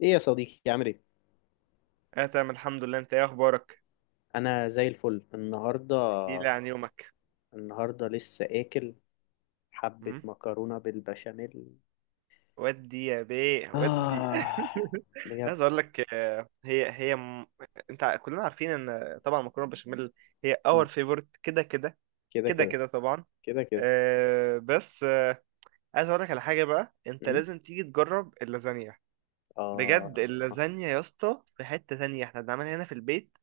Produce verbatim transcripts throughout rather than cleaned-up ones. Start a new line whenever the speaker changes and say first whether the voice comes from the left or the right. left: ايه يا صديقي، عامل ايه?
right: اه تمام الحمد لله، انت ايه اخبارك؟
left: انا زي الفل النهارده
right: احكي لي عن يومك.
left: النهارده لسه اكل. حبه
right: مم؟
left: مكرونه بالبشاميل.
right: ودي يا بيه ودي.
left: اه، بجد.
right: عايز اقول لك آه، هي هي م... انت ع- كلنا عارفين ان طبعا مكرونه بشاميل هي
left: م.
right: اور فيفورت كده كده.
left: كده
right: كده
left: كده.
right: كده طبعا.
left: كده كده.
right: آه، بس آه، عايز اقول لك على حاجه بقى، انت
left: م.
right: لازم تيجي تجرب اللازانيا.
left: اه،
right: بجد اللازانيا يا اسطى في حته تانية، احنا بنعملها هنا في البيت.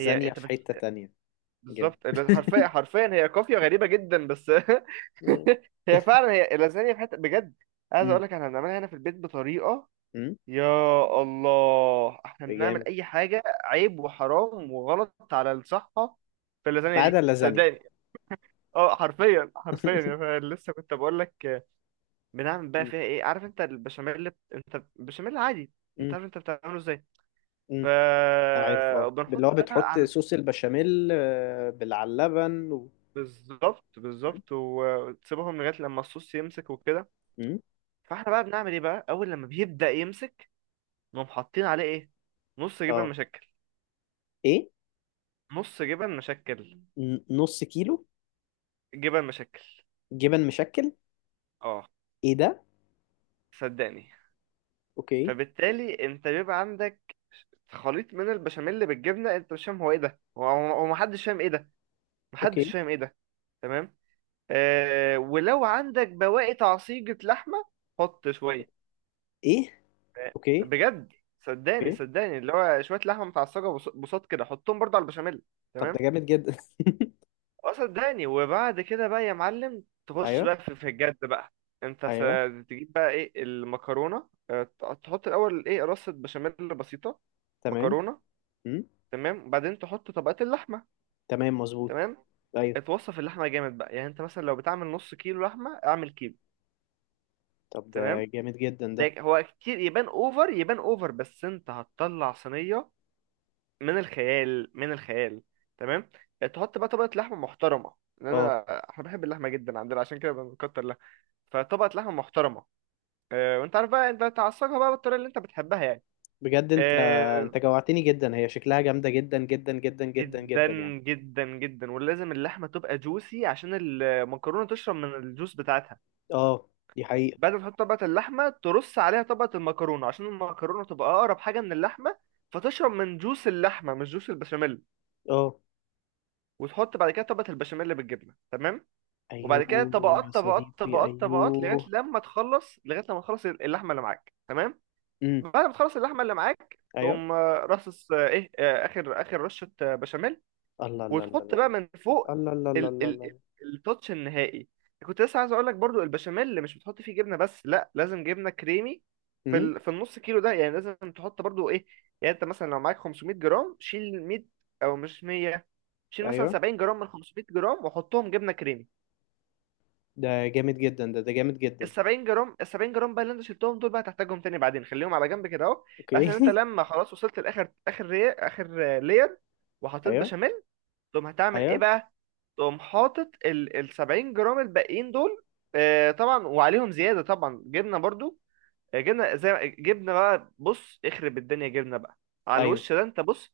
right: هي انت
left: في حته تانية. جامد.
right: بالظبط. ال- حرفيا حرفيا هي قافية غريبة جدا بس.
left: م.
right: هي فعلا هي اللازانيا في حتة بجد. عايز
left: م.
right: اقول لك احنا بنعملها هنا في البيت بطريقة،
left: م.
right: يا الله. احنا بنعمل
left: جامد،
right: اي حاجة عيب وحرام وغلط على الصحة في اللازانيا
left: ما عدا
right: دي،
left: اللازانيا.
right: صدقني. اه حرفيا حرفيا يا فعلا. لسه كنت بقول لك. بنعمل بقى
left: م.
right: فيها ايه؟ عارف انت البشاميل، انت البشاميل عادي، انت
left: م.
right: عارف انت بتعمله ازاي. ف
left: م. عارف، اه
right: وبنحط
left: اللي هو
right: بقى
left: بتحط
right: على،
left: صوص البشاميل، آه، بال- على اللبن و...
right: بالظبط
left: م.
right: بالظبط، وتسيبهم لغايه لما الصوص يمسك وكده.
left: م.
right: فاحنا بقى بنعمل ايه بقى اول لما بيبدا يمسك؟ نقوم حاطين عليه ايه؟ نص جبن
left: اه،
right: مشكل.
left: ايه؟
right: نص جبن مشكل.
left: ن- نص كيلو.
right: جبن مشكل.
left: جبن مشكل.
right: اه،
left: ايه ده?
right: صدقني.
left: اوكي.
right: فبالتالي انت بيبقى عندك خليط من البشاميل بالجبنه، انت مش فاهم هو ايه ده. هو هو محدش فاهم ايه ده. محدش
left: اوكي،
right: فاهم ايه ده. تمام. آه، ولو عندك بواقي تعصيجة لحمه، حط شويه.
left: ايه؟ اوكي.
right: بجد صدقني
left: اوكي،
right: صدقني، اللي هو شويه لحمه متعصجه، بص- بساط كده حطهم برضه على البشاميل.
left: طب ده
right: تمام.
left: جامد جدا.
right: اه صدقني. وبعد كده بقى يا معلم، تخش
left: ايوه.
right: بقى في في الجد بقى. انت س-
left: ايوه،
right: تجيب بقى ايه المكرونه، اه، ت- تحط الاول ايه، رصه بشاميل بسيطه،
left: تمام.
right: مكرونه.
left: امم.
right: تمام، وبعدين تحط طبقات اللحمه.
left: تمام، مظبوط.
right: تمام.
left: ايوه.
right: اتوصف اللحمه جامد بقى، يعني انت مثلا لو بتعمل نص كيلو لحمه اعمل كيلو.
left: طب ده
right: تمام.
left: جامد جدا ده.
right: ده هو كتير، يبان اوفر يبان اوفر، بس انت هتطلع صينيه من الخيال، من الخيال. تمام. آه، تحط بقى طبقة لحمة محترمة، لأن
left: اه،
right: أنا، احنا بنحب اللحمة جدا عندنا عشان كده بنكتر لها. فطبقة لحمة محترمة. آه، وانت عارف بقى انت تعصجها بقى بالطريقة اللي انت بتحبها يعني.
left: بجد. انت
right: آه،
left: انت جوعتني جدا. هي شكلها جامده جدا جدا جدا جدا
right: جدا
left: جدا يعني.
right: جدا جدا، ولازم اللحمة تبقى جوسي عشان المكرونة تشرب من الجوس بتاعتها.
left: اه، دي حقيقه.
right: بعد ما تحط طبقة اللحمة، ترص عليها طبقة المكرونة، عشان المكرونة تبقى أقرب حاجة من اللحمة فتشرب من جوس اللحمة مش جوس البشاميل.
left: اه.
right: وتحط بعد كده طبقة البشاميل بالجبنة. تمام. وبعد كده
left: ايوه يا
right: طبقات طبقات
left: صديقي.
right: طبقات طبقات لغايه
left: ايوه.
right: لما تخلص، لغايه لما تخلص اللحمه اللي معاك. تمام.
left: امم.
right: بعد ما تخلص اللحمه اللي معاك،
left: ايوه.
right: تقوم آه، رصص آه، ايه آه، اخر اخر رشه آه، بشاميل.
left: الله الله الله
right: وتحط بقى من فوق،
left: الله. الله الله
right: ال
left: الله الله
right: ال
left: الله.
right: ال- التوتش النهائي. كنت لسه عايز اقول لك، برضو البشاميل اللي مش بتحط فيه جبنه، بس لا، لازم جبنه كريمي. في
left: امم.
right: ال في النص كيلو ده يعني، لازم تحط برضو ايه؟ يعني انت مثلا لو معاك خمسمائة جرام، شيل مية، او مش مية، شيل مثلا
left: ايوه.
right: سبعين جرام من خمسمية جرام وحطهم جبنه كريمي.
left: ده جامد جدا. ده ده جامد
right: ال
left: جدا.
right: سبعين جرام، ال سبعين جرام بقى اللي انت شلتهم دول بقى، هتحتاجهم تاني بعدين، خليهم على جنب كده اهو. بحيث
left: اوكي.
right: ان انت لما خلاص وصلت لاخر اخر ري... اخر لير وحطيت
left: ايوه.
right: بشاميل، تقوم هتعمل ايه
left: ايوه.
right: بقى؟ تقوم حاطط ال ال سبعين جرام الباقيين دول. آه طبعا، وعليهم زياده طبعا جبنه برضو. آه، جبنه زي جبنه بقى، بص اخرب الدنيا جبنه بقى على
left: ايوه.
right: الوش ده، انت بص.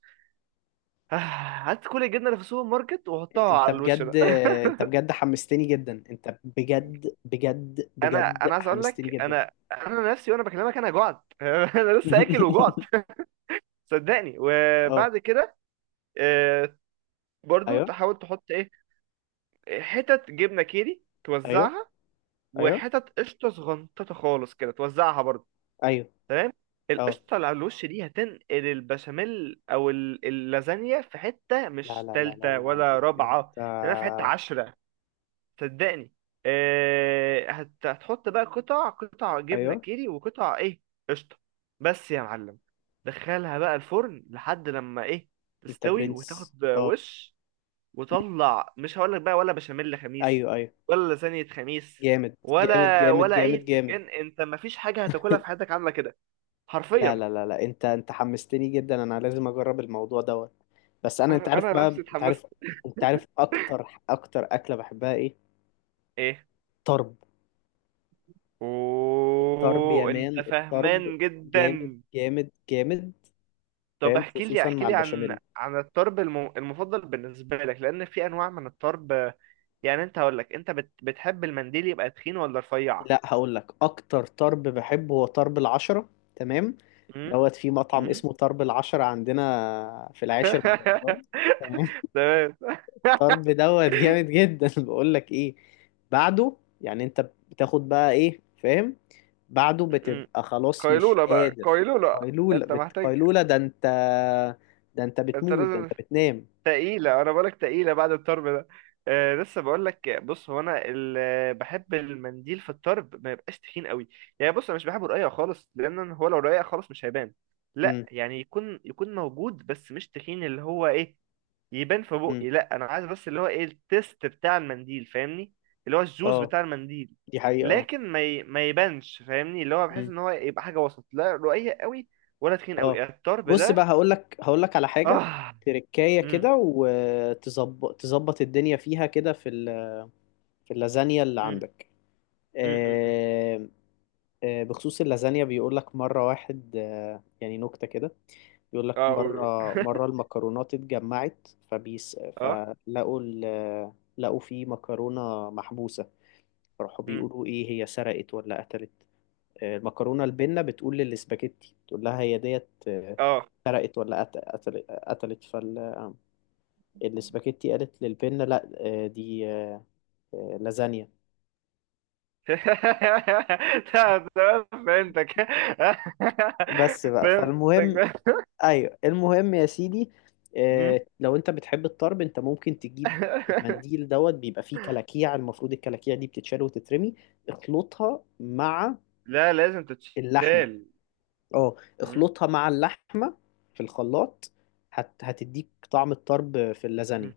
right: هات كل الجبنه اللي في السوبر ماركت وحطها
left: انت
right: على الوش ده.
left: بجد. انت بجد حمستني جدا. انت بجد بجد
right: انا
left: بجد
right: انا عايز اقول
left: حمستني
right: لك،
left: جدا.
right: انا انا نفسي وانا بكلمك انا جعت. انا لسه اكل وجعت. صدقني.
left: اه.
right: وبعد كده آه، برضو
left: ايوه.
right: تحاول تحط ايه، حتت جبنه كيري
left: ايوه.
right: توزعها،
left: ايوه.
right: وحتت قشطه صغنططه خالص كده توزعها برضو.
left: ايوه.
right: تمام.
left: اه.
right: القشطه اللي على الوش دي هتنقل البشاميل او ال- اللازانيا في حته
left: لا
right: مش
left: لا لا لا
right: تالته
left: لا
right: ولا
left: لا،
right: رابعه.
left: انت.
right: تمام، في حته عشرة، صدقني. آه، هت- هتحط بقى قطع قطع جبنة
left: ايوه.
right: كيري، وقطع ايه، قشطة. بس يا معلم، دخلها بقى الفرن لحد لما ايه،
left: انت
right: تستوي
left: برنس.
right: وتاخد
left: اه.
right: وش، وطلع. مش هقولك بقى ولا بشاميل خميس
left: ايوه. ايوه.
right: ولا لازانية خميس،
left: جامد جامد
right: ولا
left: جامد
right: ولا اي
left: جامد جامد.
right: بتنجان. انت مفيش حاجة هتاكلها في حياتك عاملة كده،
left: لا
right: حرفيا.
left: لا لا لا، انت انت حمستني جدا. انا لازم اجرب الموضوع دوت. بس انا، انت
right: انا
left: عارف
right: انا
left: بقى،
right: نفسي
left: انت
right: اتحمست.
left: عارف. انت عارف اكتر اكتر اكله بحبها ايه?
right: ايه؟
left: طرب. طرب يا
right: اوه، انت
left: مان، الطرب.
right: فاهمان
left: جامد
right: جدا.
left: جامد جامد.
right: طب
left: فاهم،
right: احكي لي
left: خصوصا
right: احكي
left: مع
right: لي عن
left: البشاميل.
right: عن الطرب الم- المفضل بالنسبة لك، لأن في أنواع من الطرب. يعني أنت، هقول لك أنت بت... بتحب المنديل يبقى تخين ولا رفيع؟
left: لا، هقول لك اكتر طرب بحبه هو طرب العشرة. تمام.
right: أمم؟
left: دوت في مطعم
right: أمم؟
left: اسمه طرب العشرة عندنا في العاشر من رمضان. تمام.
right: تمام.
left: الطرب دوت جامد جدا. بقول لك ايه؟ بعده، يعني انت بتاخد بقى ايه، فاهم? بعده
right: أمم.
left: بتبقى خلاص مش
right: قيلولة بقى،
left: قادر.
right: قيلولة.
left: قيلولة،
right: أنت
left: بت...
right: محتاج.
left: قيلولة، ده انت. ده انت
right: أنت
left: بتموت. ده انت
right: لازم.
left: بتنام.
right: تقيلة، أنا بقولك تقيلة بعد الطرب ده. آه، لسه بقولك، بص، هو أنا ال- بحب المنديل في الطرب ما يبقاش تخين قوي. يعني بص، أنا مش بحبه رقيق خالص، لأن أنا- هو لو رقيق خالص مش هيبان. لا
left: امم.
right: يعني، يكون يكون موجود بس مش تخين، اللي هو إيه، يبان في
left: امم.
right: بقي. لا، أنا عايز بس اللي هو إيه، التيست بتاع المنديل، فاهمني، اللي هو الجوز
left: اه،
right: بتاع المنديل.
left: دي حقيقة. اه.
right: لكن ما ي... ما يبانش، فاهمني، اللي هو بحس
left: مم.
right: إن هو يبقى حاجة وسط، لا رقيق قوي ولا تخين
left: اه،
right: قوي الطرب
left: بص بقى،
right: ده.
left: هقول لك هقول لك على حاجة.
right: آه.
left: تركاية
right: مم.
left: كده، وتظبط تظبط الدنيا فيها كده في ال... في اللازانيا اللي عندك.
right: مم.
left: آه... آه... بخصوص اللازانيا، بيقول لك مرة واحد، آه... يعني نكتة كده. بيقول لك
right: اه قول.
left: مرة، مرة المكرونات اتجمعت فبيس.
right: اه.
left: فلقوا ال... لقوا في مكرونة محبوسة. فراحوا
right: مم.
left: بيقولوا، ايه هي، سرقت ولا قتلت? آه، المكرونه البنه بتقول للاسباجيتي، تقول لها هي ديت، آه،
right: اه.
left: سرقت ولا قت- قتل- قتلت? فالاسباجيتي قالت للبنه، لا، آه، دي آه، آه، لازانيا.
right: تمام تمام، فهمتك.
left: بس بقى،
right: فهمتك.
left: فالمهم. ايوه، المهم يا سيدي،
right: مم.
left: آه، لو انت بتحب الطرب، انت ممكن تجيب المنديل. دوت بيبقى فيه كلاكيع. المفروض الكلاكيع دي بتتشال وتترمي. اخلطها مع
right: لا لازم
left: اللحمه.
right: تتشال.
left: اه،
right: مم.
left: اخلطها مع اللحمه في الخلاط. هت... هتديك طعم الطرب في
right: مم.
left: اللازانيا.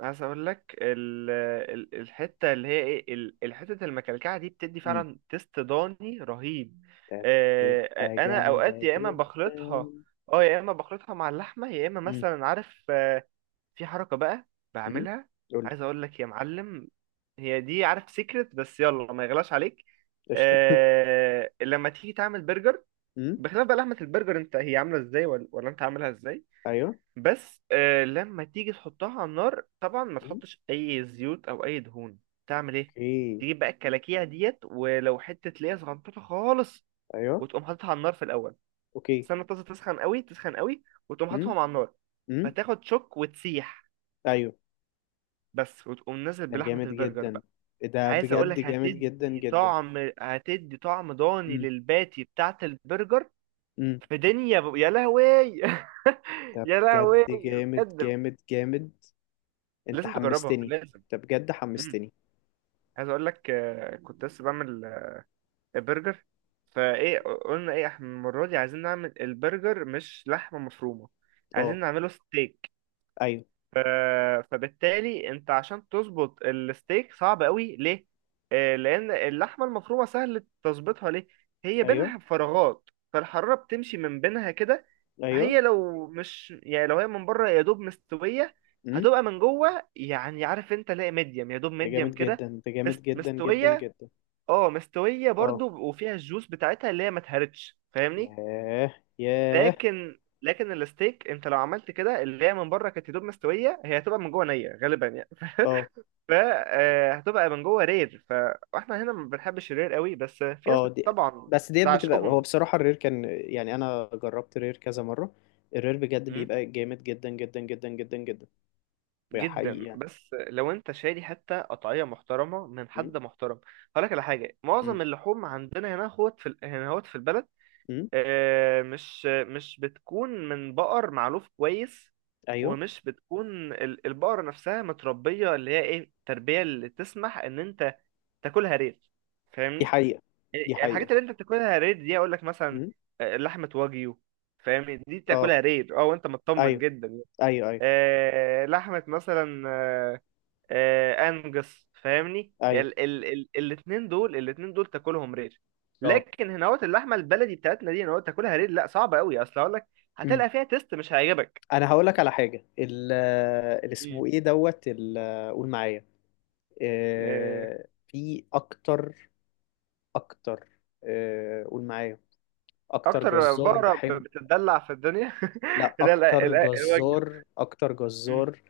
right: عايز اقول لك ال... ال- الحته اللي هي ايه، ال- الحته المكلكعه دي بتدي فعلا تيست ضاني رهيب.
left: كانت
right: آه،
left: تبقى
right: آه، انا اوقات
left: جامدة
right: يا اما
left: جدا.
right: بخلطها،
left: امم.
right: اه يا اما بخلطها مع اللحمه، يا اما مثلا عارف آه، في حركة بقى
left: امم.
right: بعملها.
left: قول لي.
right: عايز اقول لك يا معلم، هي دي عارف سيكرت، بس يلا ما يغلاش عليك.
left: قشطة.
right: آه، لما تيجي تعمل برجر،
left: امم.
right: بخلاف بقى لحمة البرجر انت هي عاملة ازاي ولا, ولا انت عاملها ازاي،
left: ايوه.
right: بس آه لما تيجي تحطها على النار، طبعا ما
left: امم.
right: تحطش اي زيوت او اي دهون. تعمل ايه؟
left: اوكي.
right: تجيب بقى الكلاكيع ديت، ولو حتة ليا صغنطوطة خالص،
left: ايوه.
right: وتقوم حاططها على النار في الاول.
left: اوكي.
right: تستنى الطاسة تسخن قوي تسخن قوي، وتقوم حاططهم
left: امم.
right: على النار.
left: امم.
right: فتاخد شوك وتسيح
left: ايوه.
right: بس، وتقوم نازل
left: ده
right: بلحمة
left: جامد
right: البرجر
left: جدا.
right: بقى.
left: إيه ده
right: عايز
left: بجد
right: اقولك
left: جامد جدا
right: هتدي
left: جدا.
right: طعم، هتدي طعم ضاني
left: امم.
right: للباتي بتاعة البرجر.
left: امم.
right: في دنيا ب... يا لهوي.
left: ده
right: يا
left: بجد
right: لهوي.
left: جامد
right: بجد
left: جامد جامد. انت
right: لازم تجربها،
left: حمستني.
right: لازم.
left: ده بجد
right: مم.
left: حمستني.
right: عايز اقولك آه، كنت لسه بعمل آه، برجر. فايه، قلنا ايه، احنا المرة دي عايزين نعمل البرجر مش لحمة مفرومة، عايزين
left: اه.
right: نعمله ستيك.
left: ايوه.
right: ف- فبالتالي انت، عشان تظبط الستيك صعب قوي ليه؟ آه، لان اللحمه المفرومه سهل تظبطها ليه؟ هي
left: ايوه.
right: بينها فراغات، فالحراره بتمشي من بينها كده.
left: ايوه.
right: هي لو مش، يعني لو هي من بره يا دوب مستويه،
left: امم.
right: هتبقى من جوه يعني عارف انت، لا ميديم يا دوب
left: ده
right: ميديم
left: جامد جدا.
right: كده.
left: ده جامد
right: مست...
left: جدا جدا
right: مستويه.
left: جدا.
right: اه مستويه
left: اه.
right: برضو، وفيها الجوس بتاعتها اللي هي ما اتهرتش، فاهمني.
left: ياه ياه.
right: لكن لكن الستيك انت لو عملت كده اللي هي من بره كانت يا دوب مستويه، هي هتبقى من جوه نيه غالبا يعني.
left: اه.
right: فهتبقى من جوه رير، فاحنا هنا ما بنحبش الرير قوي، بس في ناس
left: اه،
right: بت-
left: دي
right: طبعا
left: بس ديت
right: ده
left: بتبقى، هو
right: عشقهم.
left: بصراحة الرير كان يعني، أنا جربت الرير كذا مرة. الرير بجد
right: م؟
left: بيبقى جامد جدا جدا جدا جدا جدا. بقى حقيقي
right: جدا.
left: يعني.
right: بس لو انت شاري حتى قطعيه محترمه من
left: م?
right: حد محترم، هقول لك على حاجه،
left: م?
right: معظم اللحوم عندنا هنا هوت، في ال- هنا هوت في البلد،
left: م?
right: آه، مش مش بتكون من بقر معلوف كويس،
left: أيوه.
right: ومش بتكون ال- البقرة نفسها متربية، اللي هي ايه، التربية اللي تسمح ان انت تاكلها ريد،
left: دي
right: فاهمني.
left: حقيقة. دي
right: إيه،
left: حقيقة.
right: الحاجات اللي انت بتاكلها ريد دي، اقول لك مثلا
left: م?
right: آه، لحمة واجيو، فاهمني، دي
left: اه.
right: تاكلها ريد اه وانت مطمن
left: أيوه.
right: جدا.
left: أيوه. أيوه.
right: آه، لحمة مثلا آه، آه، انجس، فاهمني،
left: أيوه.
right: ال ال ال الاتنين دول، الاتنين دول تاكلهم رير.
left: اه.
right: لكن هنا اللحمه البلدي بتاعتنا دي هنا تاكلها رير، لا صعبه قوي، اصل هقول لك،
left: م.
right: هتلقى فيها تيست مش هيعجبك.
left: أنا هقول لك على حاجة، ال اللي اسمه
right: مم.
left: إيه، دوت ال- قول معايا.
right: آه،
left: آه، في أكتر. أكتر. آه، قول معايا. أكتر
right: اكتر
left: جزار
right: بقره ب-
left: بحبه.
right: بتتدلع في الدنيا.
left: لا،
right: لا لا
left: اكتر
right: لا، الوجبه.
left: جزار، اكتر
right: مم،
left: جزار.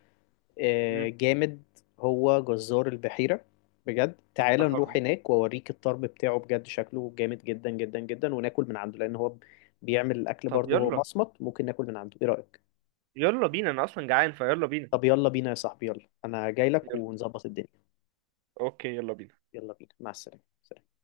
left: آه،
right: مم.
left: جامد. هو جزار البحيرة. بجد، تعال
right: اه
left: نروح هناك واوريك الطرب بتاعه بجد. شكله جامد جدا جدا جدا. وناكل من عنده، لان هو بيعمل الاكل
right: طب
left: برضه. هو
right: يلا،
left: مصمت، ممكن ناكل من عنده. ايه رأيك?
right: يلا بينا انا اصلا جعان، فيلا بينا.
left: طب يلا بينا يا صاحبي. يلا، انا جاي لك
right: يلا،
left: ونظبط الدنيا.
right: اوكي يلا بينا.
left: يلا بينا. مع السلامة. سلام.